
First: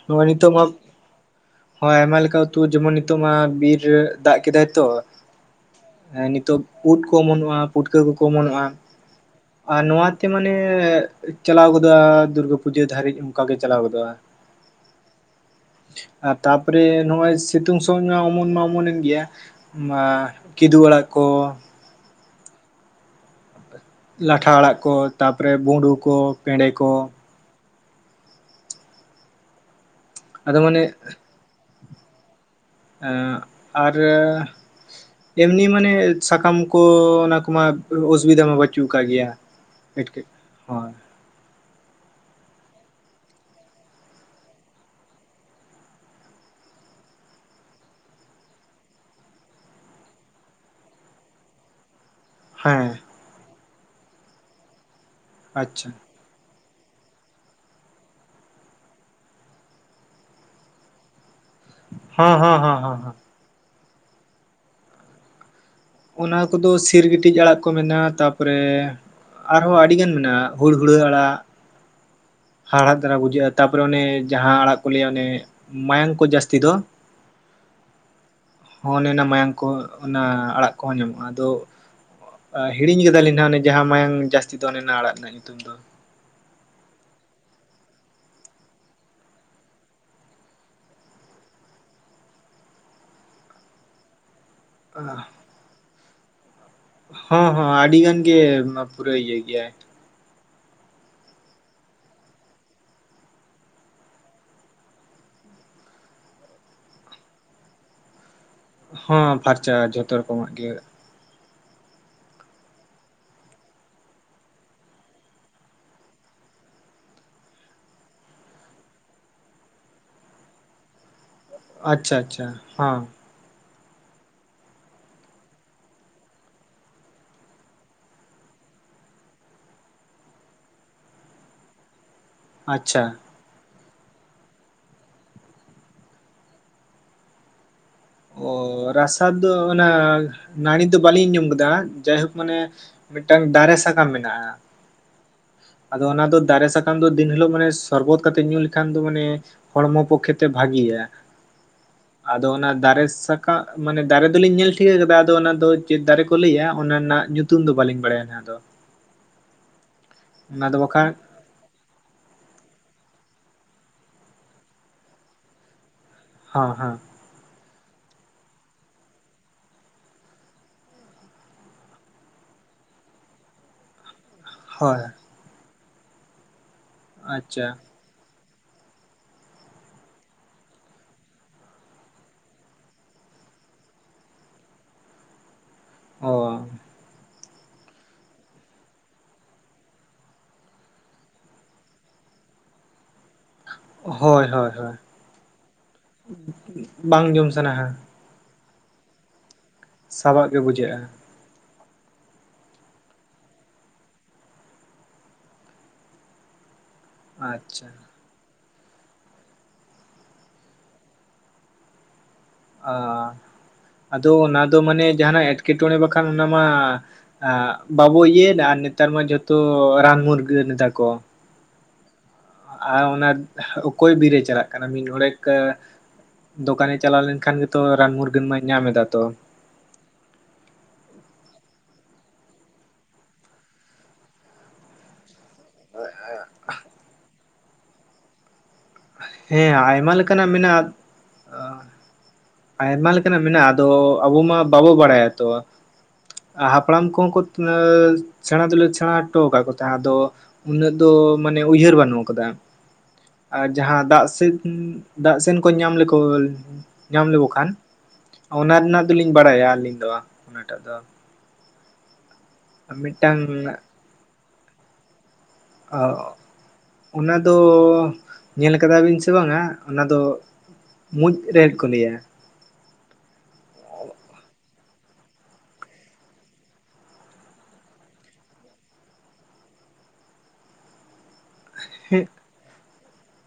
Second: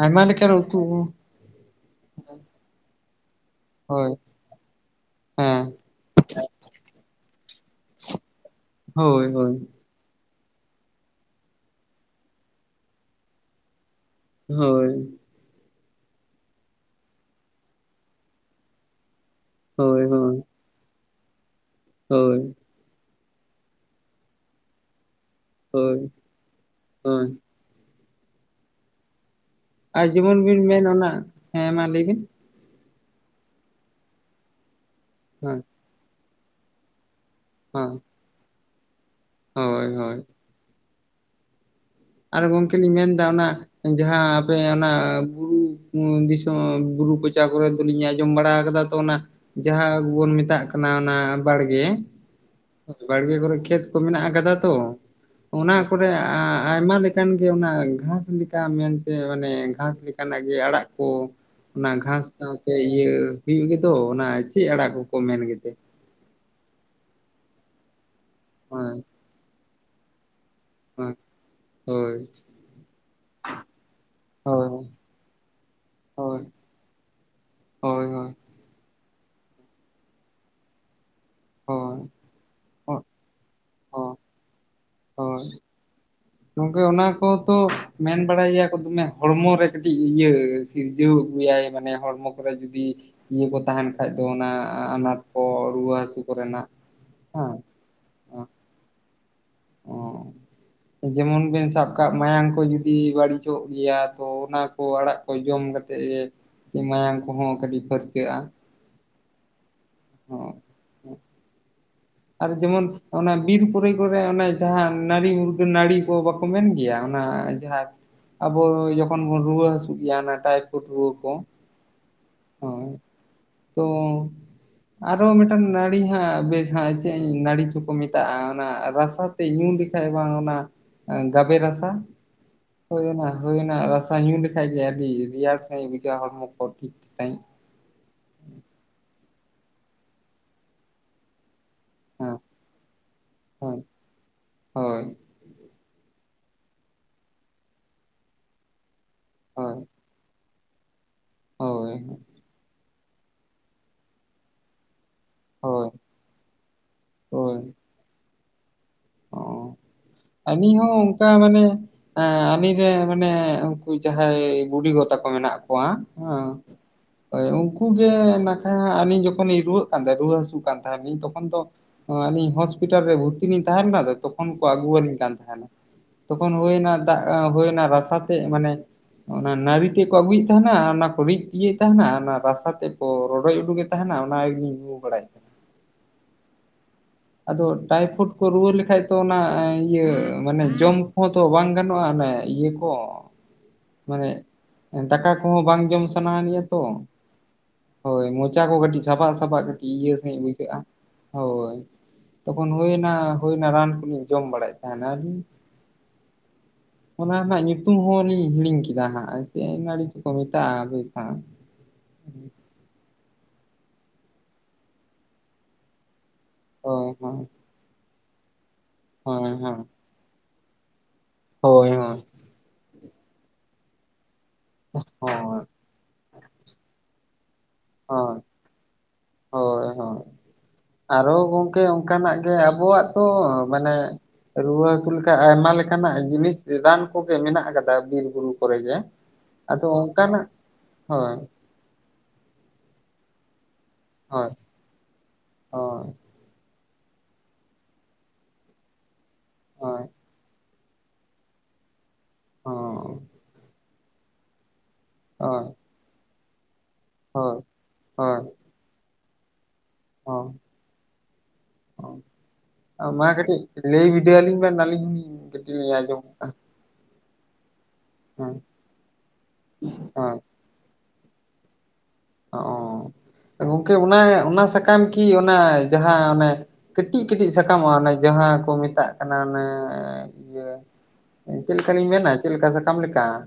[SPEAKER 1] ᱟᱭᱢᱟ
[SPEAKER 2] ᱱᱚᱜᱼᱚᱭ ᱱᱤᱛᱚᱜ
[SPEAKER 1] ᱞᱮᱠᱟᱱ
[SPEAKER 2] ᱢᱟ᱾
[SPEAKER 1] ᱩᱛᱩ
[SPEAKER 2] ᱦᱚᱸ ᱟᱭᱢᱟ ᱞᱮᱠᱟ ᱩᱛᱩ ᱡᱮᱢᱚᱱ ᱱᱤᱛᱚᱜ ᱢᱟ ᱵᱤᱨ
[SPEAKER 1] ᱦᱳᱭ
[SPEAKER 2] ᱫᱟᱜ ᱠᱮᱫᱟᱭ ᱛᱚ᱾
[SPEAKER 1] ᱦᱮᱸ
[SPEAKER 2] ᱦᱮᱸ ᱱᱤᱛᱚᱜ ᱩᱫ ᱠᱚ ᱚᱢᱚᱱᱚᱜᱼᱟ ᱯᱩᱴᱠᱟᱹ ᱠᱚᱠᱚ ᱚᱢᱚᱱᱚᱜᱼᱟ᱾
[SPEAKER 1] ᱦᱳᱭ ᱦᱳᱭ
[SPEAKER 2] ᱟᱨ ᱱᱚᱣᱟᱛᱮ ᱢᱟᱱᱮ ᱪᱟᱞᱟᱣ ᱜᱚᱫᱚᱜᱼᱟ ᱫᱩᱨᱜᱟᱹ ᱯᱩᱡᱟᱹ ᱫᱷᱟᱹᱨᱤᱡ ᱚᱱᱠᱟ ᱜᱮ ᱪᱟᱞᱟᱣ ᱜᱚᱫᱚᱜᱼᱟ᱾
[SPEAKER 1] ᱦᱳᱭ
[SPEAKER 2] ᱟᱨ ᱛᱟᱨᱯᱚᱨᱮ ᱱᱚᱜᱼᱚᱭ ᱥᱤᱛᱩᱝ ᱥᱚᱢᱚᱭ ᱢᱟ ᱚᱢᱚᱱ ᱢᱟ ᱚᱢᱚᱱᱮᱱ ᱜᱮᱭᱟ᱾ ᱢᱟ
[SPEAKER 1] ᱦᱳᱭ ᱦᱳᱭ
[SPEAKER 2] ᱠᱤᱫᱩ ᱟᱲᱟᱜ ᱠᱚ᱾
[SPEAKER 1] ᱦᱳᱭ
[SPEAKER 2] ᱞᱟᱴᱷᱟ ᱟᱲᱟᱜ ᱠᱚ ᱛᱟᱯᱚᱨᱮ ᱵᱩᱸᱰᱩ
[SPEAKER 1] ᱦᱳᱭ
[SPEAKER 2] ᱠᱚ ᱯᱮᱰᱮ ᱠᱚ
[SPEAKER 1] ᱦᱳᱭ ᱟᱨ ᱡᱮᱢᱚᱱ
[SPEAKER 2] ᱟᱫᱚ
[SPEAKER 1] ᱵᱤᱱ
[SPEAKER 2] ᱢᱟᱱᱮ
[SPEAKER 1] ᱢᱮᱱ ᱚᱱᱟ ᱦᱮᱸ ᱢᱟ ᱞᱟᱹᱭᱵᱤᱱ᱾
[SPEAKER 2] ᱦᱮᱸ ᱟᱨ
[SPEAKER 1] ᱦᱳᱭ
[SPEAKER 2] ᱮᱢᱱᱤ ᱢᱟᱱᱮ ᱥᱟᱠᱟᱢ ᱠᱚ ᱚᱱᱟ᱾ ᱢᱟ
[SPEAKER 1] ᱦᱳᱭ
[SPEAKER 2] ᱚᱥᱩᱵᱤᱫᱟ ᱢᱟ ᱵᱟᱹᱪᱩᱜ ᱟᱠᱟᱫ ᱜᱮᱭᱟ
[SPEAKER 1] ᱦᱳᱭ
[SPEAKER 2] ᱮᱴᱠ
[SPEAKER 1] ᱦᱳᱭ
[SPEAKER 2] ᱦᱳᱭ᱾
[SPEAKER 1] ᱟᱨ ᱜᱚᱝᱠᱮ ᱞᱤᱧ ᱢᱮᱱᱫᱟ ᱚᱱᱟ᱾ ᱡᱟᱦᱟᱸ ᱟᱯᱮ ᱚᱱᱟ ᱵᱩᱨᱩ ᱫᱤᱥᱚᱢ ᱵᱩᱨᱩ ᱠᱚᱪᱟ ᱠᱚᱨᱮ ᱟᱫᱚ ᱞᱤᱧ ᱟᱸᱡᱚᱢ ᱵᱟᱲᱟ ᱠᱟᱫᱟ ᱛᱚ ᱚᱱᱟ ᱡᱟᱦᱟᱸ ᱵᱚᱱ ᱢᱮᱛᱟᱜ ᱠᱟᱱᱟ ᱚᱱᱟ ᱵᱟᱲᱜᱮ᱾
[SPEAKER 2] ᱦᱮᱸ
[SPEAKER 1] ᱵᱟᱲᱜᱮ ᱠᱚᱨᱮ ᱠᱷᱮᱛ ᱠᱚ ᱢᱮᱱᱟᱜ ᱠᱟᱫᱟ ᱛᱚ ᱚᱱᱟ
[SPEAKER 2] ᱟᱪᱪᱷᱟ
[SPEAKER 1] ᱠᱚᱨᱮ <inaudible> ᱟᱭᱢᱟ ᱞᱮᱠᱟᱱ ᱜᱮ ᱚᱱᱟ ᱜᱷᱟᱥ ᱞᱮᱠᱟ ᱢᱮᱱᱛᱮ ᱢᱟᱱᱮ ᱜᱷᱟᱥ ᱞᱮᱠᱟᱱᱟᱜ ᱜᱮ ᱟᱲᱟᱜ ᱠᱚ ᱚᱱᱟ ᱜᱷᱟᱥ
[SPEAKER 2] ᱦᱚᱸ ᱦᱚᱸ
[SPEAKER 1] ᱥᱟᱶᱛᱮ
[SPEAKER 2] ᱦᱚᱸ ᱦᱚᱸ
[SPEAKER 1] ᱤᱭᱟᱹ
[SPEAKER 2] ᱦᱚᱸ
[SPEAKER 1] ᱦᱩᱭᱩᱜ ᱜᱮᱛᱚ ᱚᱱᱟ ᱪᱮᱫ ᱟᱲᱟᱜ ᱠᱚᱠᱚ ᱢᱮᱱ ᱜᱮᱛᱮ᱾
[SPEAKER 2] ᱚᱱᱟ ᱠᱚᱫᱚ ᱥᱤᱨᱜᱴᱤᱡ ᱟᱲᱟᱜ ᱠᱚ ᱢᱮᱱᱟᱜᱼᱟ ᱛᱟᱯᱚᱨᱮ
[SPEAKER 1] ᱦᱳᱭ
[SPEAKER 2] ᱟᱨᱦᱚᱸ ᱟᱹᱰᱤ ᱜᱟᱱ ᱢᱮᱱᱟᱜᱼᱟ᱾ ᱦᱩᱲ ᱦᱩᱲᱟᱹ
[SPEAKER 1] ᱦᱳᱭ
[SPEAKER 2] ᱟᱲᱟᱜ᱾
[SPEAKER 1] ᱦᱳᱭ
[SPEAKER 2] ᱦᱟᱲᱦᱟᱫᱽ ᱫᱷᱟᱨᱟ ᱵᱩᱡᱷᱟᱹᱜᱼᱟ ᱛᱟᱯᱚᱨᱮ ᱚᱱᱮ ᱡᱟᱦᱟᱸ
[SPEAKER 1] ᱦᱳᱭ
[SPEAKER 2] ᱟᱲᱟᱜ ᱠᱚ ᱞᱟᱹᱭᱟ ᱚᱱᱮ ᱢᱟᱭᱟᱝ ᱠᱚ
[SPEAKER 1] ᱦᱳᱭ
[SPEAKER 2] ᱡᱟᱹᱥᱛᱤ ᱫᱚ?
[SPEAKER 1] ᱦᱳᱭ ᱦᱳᱭᱻ
[SPEAKER 2] ᱦᱚᱸ ᱚᱱᱮ ᱚᱱᱟ ᱢᱟᱭᱟᱝ ᱠᱚ ᱚᱱᱟ ᱟᱲᱟᱜ ᱠᱚᱦᱚᱸ ᱧᱟᱢᱚᱜᱼᱟ᱾ ᱟᱫᱚ
[SPEAKER 1] ᱦᱳᱭ
[SPEAKER 2] ᱦᱤᱲᱤᱧ ᱠᱟᱫᱟᱞᱤᱧ ᱱᱟᱦᱟᱜ ᱚᱱᱮ ᱡᱟᱦᱟᱸ ᱢᱟᱭᱟᱝ
[SPEAKER 1] ᱦᱳᱭ
[SPEAKER 2] ᱡᱟᱥᱛᱤ ᱫᱚ ᱚᱱᱮ ᱚᱱᱟ ᱟᱲᱟᱜ ᱨᱮᱱᱟᱜ
[SPEAKER 1] ᱦᱳᱭ
[SPEAKER 2] ᱧᱩᱛᱩᱢ ᱫᱚ᱾
[SPEAKER 1] ᱜᱚᱝᱠᱮ ᱚᱱᱟ ᱠᱚᱛᱚ ᱢᱮᱱ ᱵᱟᱲᱟᱭ ᱜᱮᱭᱟ ᱠᱚ ᱫᱚᱢᱮ ᱦᱚᱲᱢᱚ ᱨᱮ ᱠᱟᱹᱴᱤᱡ ᱤᱭᱟᱹᱼᱼ ᱥᱤᱨᱡᱟᱹᱣ ᱜᱮᱭᱟᱭ ᱢᱟᱱᱮ ᱦᱚᱲᱢᱚ ᱠᱚᱨᱮ ᱡᱚᱫᱤ ᱤᱭᱟᱹ ᱠᱚ ᱛᱟᱦᱮᱱᱼᱼ ᱠᱷᱟᱡ ᱫᱚ ᱚᱱᱟ ᱟᱱᱟᱴ ᱠᱚ ᱨᱩᱣᱟᱹ ᱦᱟᱥᱩ ᱠᱚᱨᱮᱱᱟᱜ᱾
[SPEAKER 2] ᱦᱚᱸ
[SPEAKER 1] ᱦᱮᱸ
[SPEAKER 2] ᱦᱚ ᱟᱹᱰᱤ ᱜᱟᱱ ᱜᱮ ᱯᱩᱨᱟᱹᱭ ᱤᱭᱟᱹ ᱜᱮᱭᱟᱭᱻ
[SPEAKER 1] ᱡᱮᱢᱚᱱ ᱵᱮᱱ ᱥᱟᱵ ᱠᱟᱜ ᱢᱟᱭᱟᱝ ᱠᱚ ᱡᱩᱫᱤ ᱵᱟᱹᱲᱤᱡᱚᱜ ᱜᱮᱭᱟ ᱛᱚ ᱚᱱᱟ᱾ ᱠᱚ ᱟᱲᱟᱜ ᱠᱚ ᱡᱚᱢ ᱠᱟᱛᱮᱫ ᱜᱮ ᱢᱟᱭᱟᱢ ᱠᱚᱦᱚᱸ ᱠᱟᱹᱴᱤᱡ ᱯᱷᱟᱹᱨᱪᱟᱹᱜᱼᱟ᱾
[SPEAKER 2] ᱦᱚ ᱯᱷᱟᱨᱪᱟ ᱟ ᱡᱷᱚᱛᱚ ᱨᱚᱠᱚᱢᱟᱜ ᱜᱮᱼᱼ
[SPEAKER 1] ᱟᱨ ᱡᱮᱢᱚᱱ ᱚᱱᱟ ᱵᱤᱨ ᱯᱚᱨᱮ ᱠᱚᱨᱮ ᱚᱱᱮ ᱡᱟᱦᱟᱸ ᱱᱟᱹᱲᱤ ᱢᱩᱨᱜᱟᱹᱱ ᱱᱟᱹᱲᱤ ᱠᱚ ᱵᱟᱠᱚ ᱢᱮᱱ ᱜᱮᱭᱟ ᱚᱱᱟᱼᱼ ᱡᱟᱦᱟᱸ ᱟᱵᱚ ᱡᱚᱠᱷᱚᱱ ᱵᱚᱱ ᱨᱩᱣᱟᱹ ᱦᱟᱹᱥᱩᱜ ᱜᱮᱭᱟ ᱦᱟᱱᱮ ᱴᱟᱭᱯᱷᱚᱰ ᱨᱩᱣᱟᱹ ᱠᱚᱼᱼ
[SPEAKER 2] ᱟᱪᱪᱷᱟ ᱟᱪᱪᱷᱟ ᱦᱚᱸ
[SPEAKER 1] ᱛᱚ ᱟᱨᱚ ᱦᱚᱸ ᱢᱤᱫᱴᱟᱝ ᱱᱟᱹᱲᱤ ᱦᱟᱸᱜ ᱵᱮᱥ ᱦᱟᱸᱜᱼᱼ ᱪᱮᱫ ᱱᱟᱹᱲᱤ ᱪᱚᱠᱚ ᱢᱮᱛᱟᱜᱼᱟ ᱚᱱᱟ ᱨᱟᱥᱟ ᱛᱮᱡ ᱧᱩ ᱞᱮᱠᱷᱟᱡ ᱵᱟᱝ ᱚᱱᱟᱼᱼ ᱜᱟᱵᱮ ᱨᱟᱥᱟ
[SPEAKER 2] ᱟᱪᱪᱷᱟ
[SPEAKER 1] ᱦᱳᱭ ᱚᱱᱟ᱾ ᱦᱩᱭ ᱚᱱᱟ ᱨᱟᱥᱟ ᱧᱩ ᱞᱮᱠᱷᱟᱡ ᱜᱮ ᱟᱹᱰᱤ ᱨᱮᱭᱟᱲ ᱥᱟᱺᱦᱤᱡ ᱵᱩᱡᱷᱟᱹᱜᱼᱟ ᱦᱚᱲᱢᱚ ᱠᱚ ᱴᱷᱤᱠ ᱥᱟᱺᱦᱤᱡ᱾
[SPEAKER 2] ᱚ ᱨᱟᱥᱟ ᱫᱚ ᱚᱱᱟ ᱱᱟᱲᱤ ᱫᱚ ᱵᱟᱹᱞᱤᱧ ᱟᱡᱚᱢ ᱠᱟᱫᱟ᱾ ᱡᱟᱭᱦᱳᱠ
[SPEAKER 1] ᱦᱮᱸ
[SPEAKER 2] ᱢᱟᱱᱮ ᱢᱤᱫᱴᱟᱝ ᱫᱟᱨᱮ
[SPEAKER 1] ᱦᱳᱭ
[SPEAKER 2] ᱥᱟᱠᱟᱢ ᱢᱮᱱᱟᱜᱼᱟ᱾
[SPEAKER 1] ᱦᱳᱭ
[SPEAKER 2] ᱟᱫᱚ ᱚᱱᱟ ᱫᱚ ᱫᱟᱨᱮ ᱥᱟᱠᱟᱢ ᱫᱚ ᱫᱤᱱ ᱦᱤᱞᱳᱜ ᱢᱟᱱᱮ ᱥᱚᱨᱵᱚᱛ ᱠᱟᱛᱮᱜ ᱧᱩ ᱞᱮᱠᱷᱟᱱ ᱫᱚ ᱢᱟᱱᱮ
[SPEAKER 1] ᱦᱳᱭ
[SPEAKER 2] ᱦᱚᱲᱢᱚ ᱯᱚᱠᱠᱷᱮ ᱛᱮ ᱵᱷᱟᱜᱤᱭᱟ᱾
[SPEAKER 1] ᱦᱳᱭ
[SPEAKER 2] ᱟᱫᱚ ᱚᱱᱟ ᱫᱟᱨᱮ ᱥᱟᱠᱟᱢ ᱢᱟᱱᱮ ᱫᱟᱨᱮ ᱫᱚᱞᱤᱧ ᱧᱮᱞ ᱴᱷᱤᱠᱟᱹ ᱠᱟᱫᱟ᱾ ᱚᱱᱟ ᱫᱚ
[SPEAKER 1] ᱦᱳᱭ
[SPEAKER 2] ᱪᱮᱫ ᱫᱟᱨᱮ ᱠᱚ ᱞᱟᱹᱭᱟ ᱚᱱᱟ ᱨᱮᱱᱟᱜ
[SPEAKER 1] ᱦᱳᱭ
[SPEAKER 2] ᱧᱩᱛᱩᱢ ᱫᱚ ᱵᱟᱹᱞᱤᱧ ᱵᱟᱲᱟᱭᱟ ᱱᱟᱦᱟᱜ ᱫᱚ᱾
[SPEAKER 1] ᱚ
[SPEAKER 2] ᱚᱱᱟ
[SPEAKER 1] ᱟᱞᱤᱧ
[SPEAKER 2] ᱫᱚ
[SPEAKER 1] ᱦᱚᱸ
[SPEAKER 2] ᱵᱟᱠᱷᱟᱱ
[SPEAKER 1] ᱚᱱᱠᱟ ᱢᱟᱱᱮ ᱮᱸ ᱟᱞᱤᱧ ᱨᱮᱱ ᱢᱟᱱᱮ ᱩᱱᱠᱩ ᱡᱟᱸᱦᱟᱸᱭ ᱵᱩᱰᱤᱜᱚ ᱛᱟᱠᱚ ᱢᱮᱱᱟᱜ ᱠᱚᱣᱟ᱾ ᱦᱚᱸ ᱦᱳᱭ ᱩᱱᱠᱩ ᱜᱮ ᱱᱟᱠᱷᱟᱡ ᱟᱹᱞᱤᱧ ᱡᱚᱠᱷᱚᱱ ᱞᱤᱧ ᱨᱩᱣᱟᱹᱜ ᱠᱟᱱ ᱛᱟᱦᱮᱱᱟ ᱨᱩᱣᱟᱹ ᱦᱟᱹᱥᱩᱜ ᱠᱟᱱ ᱛᱟᱦᱮ ᱞᱤᱧ ᱛᱚᱠᱷᱚᱱ ᱫᱚ᱾ ᱦᱚ ᱟᱞᱤᱧ ᱦᱚᱥᱯᱤᱴᱟᱞ ᱨᱮ ᱵᱷᱚᱨᱛᱤ ᱞᱤᱧ ᱛᱟᱦᱮᱱ ᱠᱟᱱ ᱛᱚᱠᱷᱚᱱ ᱠᱚ ᱟᱹᱜᱩ
[SPEAKER 2] ᱦᱳᱭ
[SPEAKER 1] ᱟᱹᱞᱤᱧ ᱠᱟᱱ ᱛᱟᱦᱮᱱᱟ, ᱛᱚᱠᱷᱚᱱ ᱦᱳᱭᱱᱟ ᱫᱟᱜ
[SPEAKER 2] ᱟᱪᱪᱷᱟ
[SPEAKER 1] ᱦᱩᱭᱱᱟ ᱨᱟᱥᱟ ᱪᱮᱫ ᱢᱟᱱᱮ ᱚᱱᱟ ᱱᱟᱲᱤ ᱛᱮᱫ ᱠᱚ ᱟᱹᱜᱩᱭᱮᱫ ᱛᱟᱦᱮᱱᱟ ᱚᱱᱟ ᱠᱚ ᱨᱤᱫ ᱤᱭᱟᱹᱭᱮᱫ ᱛᱟᱦᱮᱱᱟ ᱚᱱᱟ ᱨᱟᱥᱟ ᱛᱮᱫ ᱠᱚ ᱨᱚᱰᱚᱡ ᱩᱰᱩᱜᱮᱫ ᱛᱟᱦᱮᱱᱟ ᱚᱱᱟᱜᱤᱞᱤᱧ ᱧᱩ ᱵᱟᱲᱟᱭᱮᱫ ᱛᱟ
[SPEAKER 2] ᱚ
[SPEAKER 1] ᱟᱫᱚ ᱴᱟᱭᱯᱷᱚᱰ ᱠᱚ ᱨᱩᱣᱟᱹ ᱞᱮᱠᱷᱟᱡ ᱛᱚ ᱚᱱᱟ ᱤᱭᱟᱹ ᱢᱟᱱᱮ ᱡᱚᱢ ᱠᱚᱦᱚᱸ ᱛᱚ ᱵᱟᱝ ᱜᱟᱱᱚᱜᱼᱟ ᱚᱱᱮ ᱤᱭᱟᱹ ᱠᱚ
[SPEAKER 2] ᱚ
[SPEAKER 1] ᱢᱟᱱᱮ ᱫᱟᱠᱟ ᱠᱚᱦᱚᱸ ᱵᱟᱝ ᱡᱚᱢ ᱥᱟᱱᱟ ᱟᱱᱤᱡᱟ ᱛᱚ,
[SPEAKER 2] ᱵᱟᱝ ᱡᱚᱢ ᱥᱟᱱᱟᱣᱟ
[SPEAKER 1] ᱦᱳᱭ ᱢᱚᱡᱽ ᱢᱚᱪᱟ ᱠᱚ ᱠᱟᱹᱴᱤᱡ ᱥᱟᱵᱟᱜ ᱥᱟᱵᱟᱜ ᱠᱟᱹᱴᱤᱡ ᱤᱭᱟᱹ ᱥᱟᱺᱦᱤᱡ
[SPEAKER 2] ᱥᱟᱵᱟᱜ ᱜᱮ
[SPEAKER 1] ᱵᱩᱡᱷᱟᱹᱜᱼᱟ ᱦᱳᱭ᱾ ᱛᱚᱠᱷᱚᱱ ᱦᱩᱭᱱᱟ ᱦᱩᱭᱱᱟ ᱨᱟᱱ ᱠᱚᱞᱤᱧ ᱡᱚᱢ ᱵᱟᱲᱟᱭᱮᱫ ᱛᱟᱦᱮᱱᱟ᱾ ᱚᱱᱟ ᱨᱮᱱᱟᱜ
[SPEAKER 2] ᱟᱪᱪᱷᱟ
[SPEAKER 1] ᱧᱩᱛᱩᱢ ᱦᱚᱸᱞᱤᱧ ᱦᱤᱲᱤᱧ ᱠᱮᱫᱟ ᱦᱟᱸᱜ ᱪᱮᱫ ᱱᱟᱹᱲᱤ ᱪᱚᱠᱚ ᱢᱮᱛᱟᱜᱼᱟ ᱵᱮᱥ ᱦᱟᱜ᱾
[SPEAKER 2] ᱚ ᱟᱫᱚ ᱚᱱᱟ ᱫᱚ ᱢᱟᱱᱮ ᱡᱟᱦᱟᱱᱟᱜ ᱮᱴᱠᱮᱴᱚᱬᱮ ᱵᱟᱠᱷᱟᱱ ᱚᱱᱟ ᱢᱟ
[SPEAKER 1] ᱦᱳᱭ
[SPEAKER 2] ᱵᱟᱵᱚ ᱤᱭᱟᱹᱭᱫᱟ ᱟᱨ ᱱᱮᱛᱟᱨ ᱢᱟ
[SPEAKER 1] ᱦᱳᱭ
[SPEAKER 2] ᱡᱚᱛᱚ ᱨᱟᱱ ᱢᱩᱨᱜᱟᱹᱱ ᱜᱟᱹᱱ ᱫᱟ ᱠᱚ
[SPEAKER 1] ᱦᱳᱭ ᱦᱳᱭ
[SPEAKER 2] ᱟᱨ ᱚᱱᱮ ᱚᱠᱚᱭ ᱵᱤᱨ ᱮ ᱪᱟᱞᱟᱜ ᱠᱟᱱᱟ ᱢᱤᱫ ᱰᱚᱰᱮᱠ
[SPEAKER 1] ᱦᱳᱭ ᱦᱳᱭ ᱦᱳᱭ
[SPEAKER 2] ᱫᱚᱠᱟᱱᱮ ᱪᱟᱞᱟᱣ ᱞᱮᱱᱠᱷᱟᱱ ᱜᱮᱛᱚ ᱨᱟᱱ
[SPEAKER 1] ᱦᱳᱭ
[SPEAKER 2] ᱢᱩᱨᱜᱟᱹᱱ ᱢᱟᱭ ᱧᱟᱢ ᱮᱫᱟ ᱛᱚ᱾
[SPEAKER 1] ᱦᱳᱭ ᱦᱳᱭ ᱟᱨᱚ ᱜᱚᱝᱠᱮ ᱚᱱᱠᱟᱱᱟᱜ ᱜᱮ ᱟᱵᱚᱣᱟᱜ ᱛᱚ ᱢᱟᱱᱮ ᱨᱩᱣᱟᱹ ᱚᱱᱠᱟ ᱟᱭᱢᱟ ᱞᱮᱠᱟᱱᱟᱜ ᱡᱤᱱᱤᱥ ᱨᱟᱱ ᱠᱚᱜᱮ ᱢᱮᱱᱟᱜ ᱠᱟᱫᱟ ᱵᱤᱨ ᱵᱩᱨᱩ ᱠᱚᱨᱮ ᱜᱮ᱾
[SPEAKER 2] ᱦᱮᱸ
[SPEAKER 1] ᱟᱫᱚ
[SPEAKER 2] ᱟᱭᱢᱟ
[SPEAKER 1] ᱚᱱᱠᱟᱱᱟᱜ
[SPEAKER 2] ᱞᱮᱠᱟᱱᱟᱜ
[SPEAKER 1] ᱦᱳᱭ
[SPEAKER 2] ᱢᱮᱱᱟᱜ-ᱟ᱾ ᱟᱭᱢᱟ ᱞᱮᱠᱟᱱᱟᱜ ᱢᱮᱱᱟᱜᱼᱟ, ᱟᱫᱚ ᱟᱵᱚ ᱢᱟ ᱵᱟᱵᱚ ᱵᱟᱲᱟᱭᱟ ᱛᱚ᱾
[SPEAKER 1] ᱚ
[SPEAKER 2] ᱟᱨ ᱦᱟᱯᱲᱟᱢ ᱠᱚᱦᱚᱸ ᱠᱚ ᱥᱮᱬᱟ ᱫᱚᱞᱮ ᱥᱮᱬᱟ ᱦᱚᱴᱚ ᱟᱠᱟᱫ ᱠᱚ ᱛᱟᱦᱮᱸᱫ
[SPEAKER 1] ᱦᱳᱭ
[SPEAKER 2] ᱟᱫᱚ, ᱩᱱᱟᱹᱜ ᱫᱚ ᱢᱟᱱᱮ ᱩᱭᱦᱟᱹᱨ ᱵᱟᱱᱩᱜ ᱟᱠᱟᱫᱟ᱾
[SPEAKER 1] ᱚ
[SPEAKER 2] ᱡᱟᱸᱦᱟᱸ ᱫᱟᱜ ᱥᱮᱱ ᱫᱟᱜ ᱥᱮᱱ ᱠᱚ ᱧᱟᱢ ᱞᱮᱠᱚ ᱧᱟᱢ ᱞᱮᱠᱚ
[SPEAKER 1] ᱦᱳᱭ
[SPEAKER 2] ᱠᱷᱟᱱ
[SPEAKER 1] ᱦᱳᱭ
[SPEAKER 2] ᱚᱱᱟ ᱨᱮᱱᱟᱜ ᱫᱚᱞᱤᱧ ᱵᱟᱲᱟᱭᱟ ᱟᱹᱞᱤᱧ ᱫᱚ ᱚᱱᱟᱴᱟᱜ ᱫᱚ᱾
[SPEAKER 1] ᱚ ᱢᱟ
[SPEAKER 2] ᱢᱤᱫᱴᱟᱝ
[SPEAKER 1] ᱠᱟᱹᱴᱤᱡ ᱞᱟᱹᱭ ᱵᱤᱰᱟᱹ ᱟᱹᱞᱤᱧ ᱵᱮᱱ ᱟᱹᱞᱤᱧ ᱠᱟᱹᱴᱤᱡ ᱞᱤᱧ ᱟᱸᱡᱚᱢᱼᱟ᱾
[SPEAKER 2] ᱚᱱᱟ ᱫᱚ ᱧᱮᱞ ᱠᱟᱫᱟ ᱵᱤᱱ ᱥᱮ ᱵᱟᱝ-ᱟ ᱚᱱᱟ ᱫᱚ
[SPEAKER 1] ᱦᱳᱭ
[SPEAKER 2] ᱢᱩᱡᱽ ᱨᱮᱦᱮᱫ ᱠᱚ ᱞᱮᱭᱟ᱾
[SPEAKER 1] ᱚ ᱜᱚᱢᱠᱮ ᱚᱱᱟ ᱚᱱᱟ ᱥᱟᱠᱟᱢ ᱠᱤ ᱚᱱᱟ ᱡᱟᱦᱟᱸ ᱚᱱᱮ ᱠᱟᱹᱴᱤᱡ ᱠᱟᱹᱴᱤᱡ ᱥᱟᱠᱟᱢᱚᱜᱼᱟ ᱚᱱᱮ ᱡᱟᱦᱟᱸ ᱠᱚ ᱢᱮᱛᱟᱜ ᱠᱟᱱᱟ ᱚᱱᱮ ᱤᱭᱟᱹ ᱪᱮᱫ ᱞᱮᱠᱟᱞᱤᱧ
[SPEAKER 2] ᱦᱮᱸ
[SPEAKER 1] ᱢᱮᱱᱟ ᱪᱮᱫ ᱞᱮᱠᱟ ᱥᱟᱠᱟᱢ ᱞᱮᱠᱟ ᱾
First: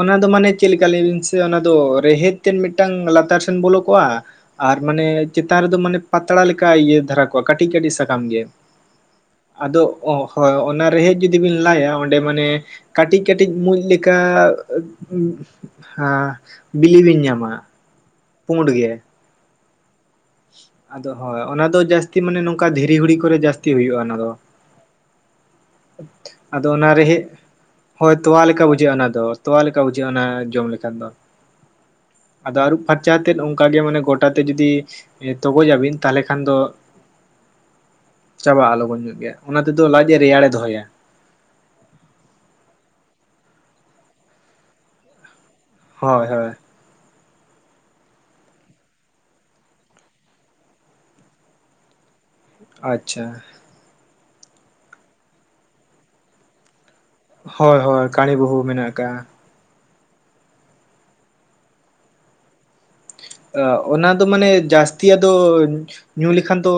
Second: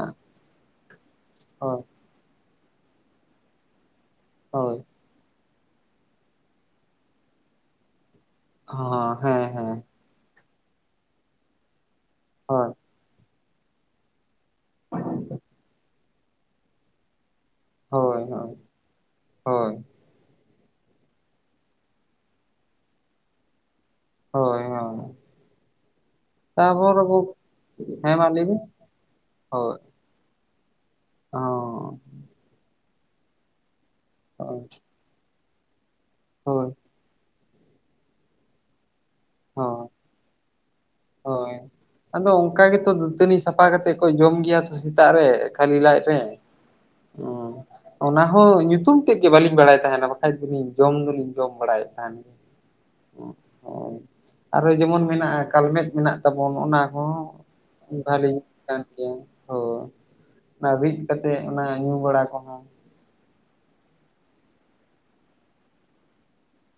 [SPEAKER 2] ᱚᱱᱟ ᱫᱚ ᱢᱟᱱᱮ ᱪᱮᱫ ᱞᱮᱠᱟ ᱞᱟᱹᱭ ᱵᱤᱱ ᱥᱮ ᱚᱱᱟ ᱫᱚ
[SPEAKER 1] ᱦᱳᱭ
[SPEAKER 2] ᱨᱮᱦᱮᱫ ᱛᱮᱫ ᱢᱤᱫᱴᱟᱱ ᱞᱟᱛᱟᱨ ᱥᱮᱱ ᱵᱚᱞᱚ ᱠᱚᱜᱼᱟ
[SPEAKER 1] ᱦᱳᱭ
[SPEAKER 2] ᱟᱨ ᱢᱟᱱᱮ ᱪᱮᱛᱟᱱ ᱨᱮᱫᱚ ᱢᱟᱱᱮ ᱯᱟᱛᱲᱟ ᱞᱮᱠᱟ ᱤᱭᱟᱹ ᱫᱷᱟᱨᱟ ᱠᱚᱜ-ᱟ ᱠᱟᱹᱴᱤᱡ ᱠᱟᱹᱴᱤᱡ ᱥᱟᱠᱟᱢ ᱜᱮ ᱾
[SPEAKER 1] ᱦ ᱦᱮᱸ ᱦᱮᱸ ᱾
[SPEAKER 2] ᱚ ᱦᱳᱭ ᱚᱱᱟ ᱨᱮᱦᱮᱫ ᱡᱩᱫᱤᱵᱤᱱ ᱞᱟᱭᱟ ᱚᱸᱰᱮ ᱢᱟᱱᱮ
[SPEAKER 1] ᱦᱳᱭ
[SPEAKER 2] ᱠᱟᱹᱴᱤᱡ ᱠᱟᱹᱴᱤᱡ ᱢᱩᱸᱡ ᱞᱮᱠᱟ ᱦᱮᱸ ᱵᱤᱞᱤᱵᱤᱱ ᱧᱟᱢᱟ ᱾
[SPEAKER 1] ᱦᱳᱭ ᱦᱳᱭ ᱦᱳᱭ ᱾
[SPEAKER 2] ᱟᱫᱚ ᱦᱳᱭ ᱚᱱᱟ ᱫᱚ ᱡᱟᱹᱥᱛᱤ ᱢᱟᱱᱮ ᱱᱚᱝᱠᱟ ᱫᱷᱤᱨᱤ ᱦᱩᱲᱤ ᱠᱚᱨᱮ ᱡᱟᱹᱥᱛᱤ ᱦᱩᱭᱩᱜᱼᱟ ᱚᱱᱟ ᱫᱚ ᱾
[SPEAKER 1] ᱦᱳᱭ ᱦᱮ ᱾
[SPEAKER 2] ᱟᱫᱚ ᱚᱱᱟ ᱨᱮᱦᱮᱫ ᱦᱳᱭ
[SPEAKER 1] ᱦᱮᱸ ᱢᱟ
[SPEAKER 2] ᱛᱚᱣᱟ
[SPEAKER 1] ᱞᱟᱹᱭ ᱵᱤᱱ
[SPEAKER 2] ᱞᱮᱠᱟ ᱵᱩᱡᱷᱟᱹᱜᱼᱟ, ᱚᱱᱟ ᱫᱚ ᱛᱚᱣᱟ ᱞᱮᱠᱟ ᱵᱩᱡᱷᱟᱹᱜᱼᱟ ᱾ ᱚᱱᱟ ᱡᱚᱢ ᱞᱮᱠᱷᱟᱱ ᱫᱚ ᱾
[SPEAKER 1] ᱚᱻ
[SPEAKER 2] ᱟᱫᱚ ᱟᱹᱨᱩᱵ ᱯᱷᱟᱨᱪᱟ ᱠᱟᱛᱮᱫ ᱚᱱᱠᱟᱜᱮ ᱢᱟᱱᱮ ᱜᱚᱴᱟᱛᱮ
[SPEAKER 1] ᱦᱳᱭ
[SPEAKER 2] ᱡᱩᱫᱤ ᱛᱚᱜᱚᱡᱟᱵᱤᱱ ᱛᱟᱦᱚᱞᱮ ᱠᱷᱟᱱ ᱫᱚ
[SPEAKER 1] ᱦᱳᱭ
[SPEAKER 2] ᱪᱟᱵᱟᱜᱼᱟ ᱞᱚᱜᱚᱱ ᱧᱚᱜ ᱜᱮ ᱚᱱᱟ ᱛᱮᱫᱚ ᱞᱟᱡ ᱮ ᱨᱮᱭᱟᱲᱮ ᱫᱚᱦᱚᱭᱟ ᱾
[SPEAKER 1] ᱦᱳᱭ ᱟᱫᱚ ᱚᱱᱠᱟ ᱜᱮᱛᱚ ᱫᱟᱹᱛᱟᱹᱱᱤ ᱥᱟᱯᱷᱟ ᱠᱟᱛᱮᱫ ᱠᱚ ᱡᱚᱢ ᱜᱮᱭᱟ ᱥᱮᱛᱟᱜ ᱨᱮ ᱾ ᱠᱷᱟᱞᱤ ᱞᱟᱡ ᱨᱮ,
[SPEAKER 2] ᱦᱳᱭ ᱦᱳᱭ
[SPEAKER 1] ᱦ ᱚᱱᱟ ᱦᱚᱸ ᱧᱩᱛᱩᱢ ᱛᱮᱫ ᱜᱮ ᱵᱟᱹᱞᱤᱧ ᱵᱟᱲᱟᱭ ᱛᱟᱦᱮᱱᱟ, ᱵᱟᱠᱷᱟᱡ ᱡᱚᱢ ᱫᱚᱞᱤᱧ ᱡᱚᱢ ᱫᱚᱞᱤᱧ ᱡᱚᱢ ᱵᱟᱲᱟᱭᱮᱫ ᱛᱟᱦᱮᱱ ᱜᱮ
[SPEAKER 2] ᱟᱪᱪᱷᱟ ᱾
[SPEAKER 1] ᱦᱳᱭ ᱟᱨᱚ ᱡᱮᱢᱚᱱ ᱢᱮᱱᱟᱜᱼᱟ ᱠᱟᱞᱢᱮᱫ ᱢᱮᱱᱟᱜ ᱛᱟᱵᱚᱱ ᱚᱱᱟ ᱦᱚᱸ ᱾
[SPEAKER 2] ᱦᱳᱭ ᱦᱳᱭ ᱠᱟᱹᱲᱤ ᱵᱟᱹᱦᱩ ᱢᱮᱱᱟᱜ ᱟᱠᱟᱜᱼᱟ ᱾
[SPEAKER 1] ᱚᱱᱟ ᱨᱤᱫ ᱠᱟᱛᱮᱜ ᱚᱱᱟ ᱧᱩ ᱵᱟᱲᱟ ᱠᱚᱦᱚᱸ
[SPEAKER 2] ᱚᱱᱟ ᱫᱚ ᱢᱟᱱᱮ ᱡᱟᱹᱥᱛ ᱟᱫᱚ ᱧᱩ ᱞᱮᱠᱷᱟᱱ ᱫᱚ